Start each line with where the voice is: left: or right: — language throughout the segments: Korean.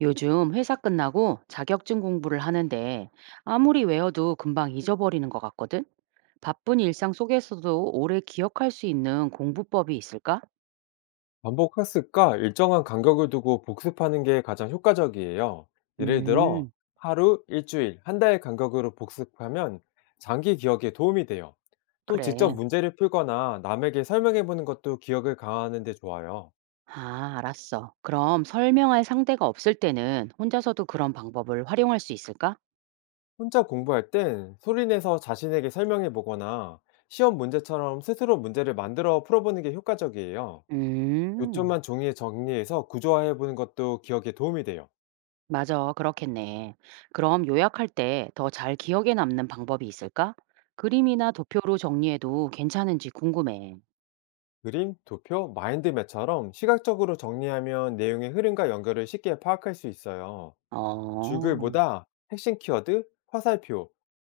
right: 요즘 회사 끝나고 자격증 공부를 하는데 아무리 외워도 금방 잊어버리는 것 같거든? 바쁜 일상 속에서도 오래 기억할 수 있는 공부법이 있을까?
left: 반복 학습과 일정한 간격을 두고 복습하는 게 가장 효과적이에요. 예를 들어,
right: 음,
left: 하루, 일주일, 한 달 간격으로 복습하면 장기 기억에 도움이 돼요. 또 직접
right: 그래.
left: 문제를 풀거나 남에게 설명해 보는 것도 기억을 강화하는 데 좋아요.
right: 아, 알았어. 그럼 설명할 상대가 없을 때는 혼자서도 그런 방법을 활용할 수 있을까?
left: 혼자 공부할 땐 소리 내서 자신에게 설명해 보거나 시험 문제처럼 스스로 문제를 만들어 풀어보는 게 효과적이에요.
right: 음,
left: 요점만 종이에 정리해서 구조화해 보는 것도 기억에 도움이 돼요.
right: 맞아. 그렇겠네. 그럼 요약할 때 더 잘 기억에 남는 방법이 있을까? 그림이나 도표로 정리해도 괜찮은지 궁금해.
left: 그림, 도표, 마인드맵처럼 시각적으로 정리하면 내용의 흐름과 연결을 쉽게 파악할 수 있어요.
right: 어.
left: 줄글보다 핵심 키워드, 화살표,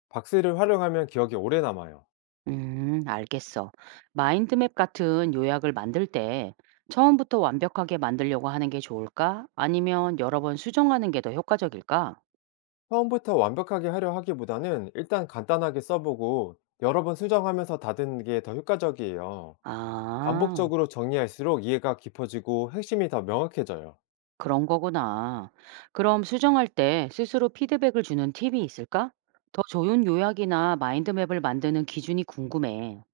left: 박스를 활용하면 기억이 오래 남아요.
right: 알겠어. 마인드맵 같은 요약을 만들 때 처음부터 완벽하게 만들려고 하는 게 좋을까? 아니면 여러 번 수정하는 게 더 효과적일까?
left: 처음부터 완벽하게 하려 하기보다는 일단 간단하게 써보고 여러 번 수정하면서 다듬는 게 더 효과적이에요.
right: 아,
left: 반복적으로 정리할수록 이해가 깊어지고 핵심이 더 명확해져요.
right: 그런 거구나. 그럼 수정할 때 스스로 피드백을 주는 팁이 있을까? 더 좋은 요약이나 마인드맵을 만드는 기준이 궁금해.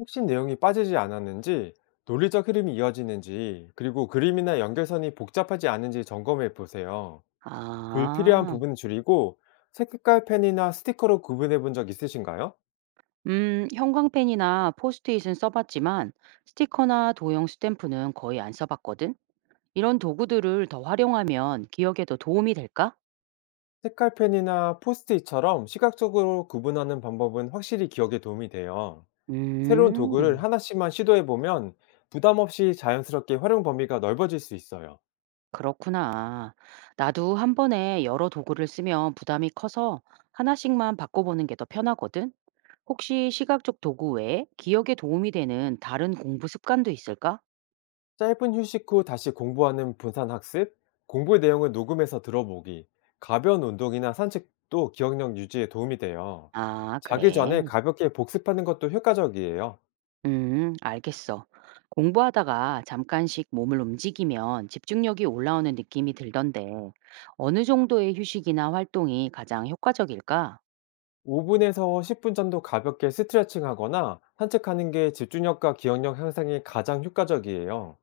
left: 핵심 내용이 빠지지 않았는지, 논리적 흐름이 이어지는지, 그리고 그림이나 연결선이 복잡하지 않은지 점검해 보세요. 불필요한
right: 아,
left: 부분은 줄이고 색깔펜이나 스티커로 구분해 본 적 있으신가요?
right: 형광펜이나 포스트잇은 써봤지만 스티커나 도형 스탬프는 거의 안 써봤거든? 이런 도구들을 더 활용하면 기억에도 도움이 될까?
left: 색깔펜이나 포스트잇처럼 시각적으로 구분하는 방법은 확실히 기억에 도움이 돼요. 새로운 도구를
right: 음,
left: 하나씩만 시도해 보면 부담 없이 자연스럽게 활용 범위가 넓어질 수 있어요.
right: 그렇구나. 나도 한 번에 여러 도구를 쓰면 부담이 커서 하나씩만 바꿔보는 게 더 편하거든. 혹시 시각적 도구 외에 기억에 도움이 되는 다른 공부 습관도 있을까?
left: 짧은 휴식 후 다시 공부하는 분산 학습, 공부 내용을 녹음해서 들어보기, 가벼운 운동이나 산책도 기억력 유지에 도움이 돼요.
right: 아,
left: 자기 전에
right: 그래.
left: 가볍게 복습하는 것도 효과적이에요.
right: 알겠어. 공부하다가 잠깐씩 몸을 움직이면 집중력이 올라오는 느낌이 들던데, 어느 정도의 휴식이나 활동이 가장 효과적일까?
left: 5분에서 10분 정도 가볍게 스트레칭 하거나 산책하는 게 집중력과 기억력 향상에 가장 효과적이에요.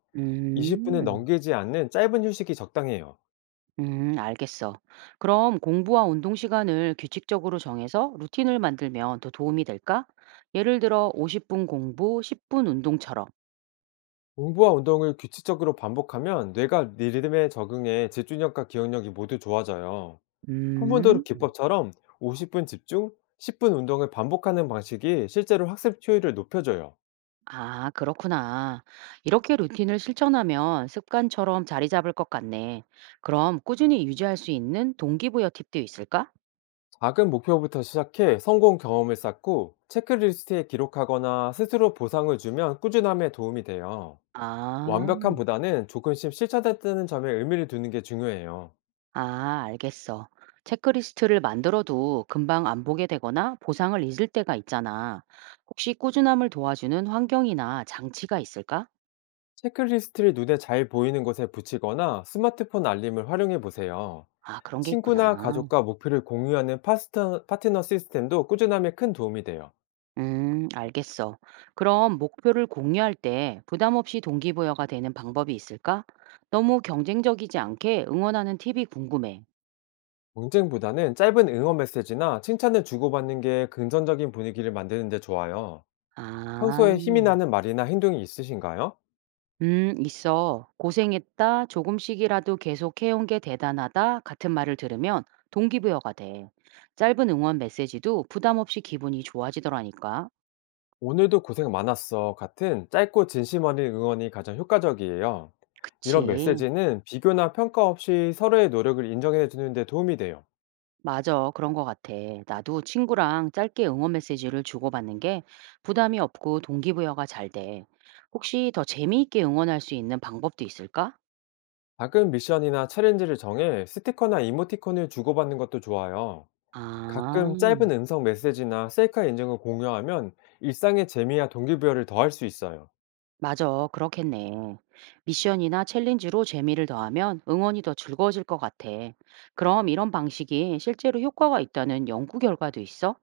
left: 20분을
right: 음.
left: 넘기지 않는 짧은 휴식이 적당해요.
right: 알겠어. 그럼 공부와 운동 시간을 규칙적으로 정해서 루틴을 만들면 더 도움이 될까? 예를 들어 50분 공부, 10분 운동처럼.
left: 공부와 운동을 규칙적으로 반복하면 뇌가 네 리듬에 적응해 집중력과 기억력이 모두 좋아져요.
right: 음,
left: 포모도로 기법처럼 50분 집중, 10분 운동을 반복하는 방식이 실제로 학습 효율을 높여줘요.
right: 아, 그렇구나. 이렇게 루틴을 실천하면 습관처럼 자리 잡을 것 같네. 그럼 꾸준히 유지할 수 있는 동기부여 팁도 있을까?
left: 작은 목표부터 시작해 성공 경험을 쌓고 체크리스트에 기록하거나 스스로 보상을 주면 꾸준함에 도움이 돼요.
right: 아.
left: 완벽함보다는 조금씩 실천했다는 점에 의미를 두는 게 중요해요.
right: 아, 알겠어. 체크리스트를 만들어도 금방 안 보게 되거나 보상을 잊을 때가 있잖아. 혹시 꾸준함을 도와주는 환경이나 장치가 있을까?
left: 체크리스트를 눈에 잘 보이는 곳에 붙이거나 스마트폰 알림을 활용해 보세요.
right: 아, 그런 게
left: 친구나
right: 있구나.
left: 가족과 목표를 공유하는 파스터, 파트너 시스템도 꾸준함에 큰 도움이 돼요.
right: 알겠어. 그럼 목표를 공유할 때 부담 없이 동기부여가 되는 방법이 있을까? 너무 경쟁적이지 않게 응원하는 팁이 궁금해.
left: 경쟁보다는 짧은 응원 메시지나 칭찬을 주고받는 게 긍정적인 분위기를 만드는 데 좋아요.
right: 아.
left: 평소에 힘이 나는 말이나 행동이 있으신가요?
right: 있어. 고생했다, 조금씩이라도 계속 해온 게 대단하다 같은 말을 들으면 동기부여가 돼. 짧은 응원 메시지도 부담 없이 기분이 좋아지더라니까.
left: 오늘도 고생 많았어. 같은 짧고 진심 어린 응원이 가장 효과적이에요. 이런
right: 그치.
left: 메시지는 비교나 평가 없이 서로의 노력을 인정해 주는 데 도움이 돼요.
right: 맞아. 그런 거 같아. 나도 친구랑 짧게 응원 메시지를 주고받는 게 부담이 없고 동기부여가 잘 돼. 혹시 더 재미있게 응원할 수 있는 방법도 있을까?
left: 작은 미션이나 챌린지를 정해 스티커나 이모티콘을 주고받는 것도 좋아요.
right: 아.
left: 가끔 짧은 음성 메시지나 셀카 인증을 공유하면 일상의 재미와 동기부여를 더할 수 있어요.
right: 맞아, 그렇겠네. 미션이나 챌린지로 재미를 더하면 응원이 더 즐거워질 것 같아. 그럼 이런 방식이 실제로 효과가 있다는 연구 결과도 있어?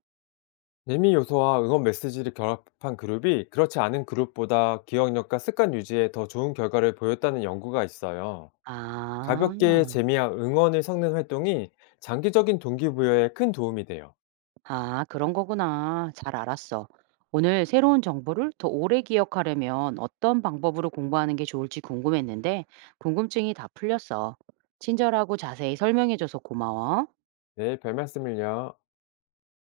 left: 재미 요소와 응원 메시지를 결합한 그룹이 그렇지 않은 그룹보다 기억력과 습관 유지에 더 좋은 결과를 보였다는 연구가 있어요.
right: 아,
left: 가볍게 재미와 응원을 섞는 활동이 장기적인 동기부여에 큰 도움이 돼요.
right: 아, 그런 거구나. 잘 알았어. 오늘 새로운 정보를 더 오래 기억하려면 어떤 방법으로 공부하는 게 좋을지 궁금했는데, 궁금증이 다 풀렸어. 친절하고 자세히 설명해줘서 고마워.
left: 네, 별 말씀을요.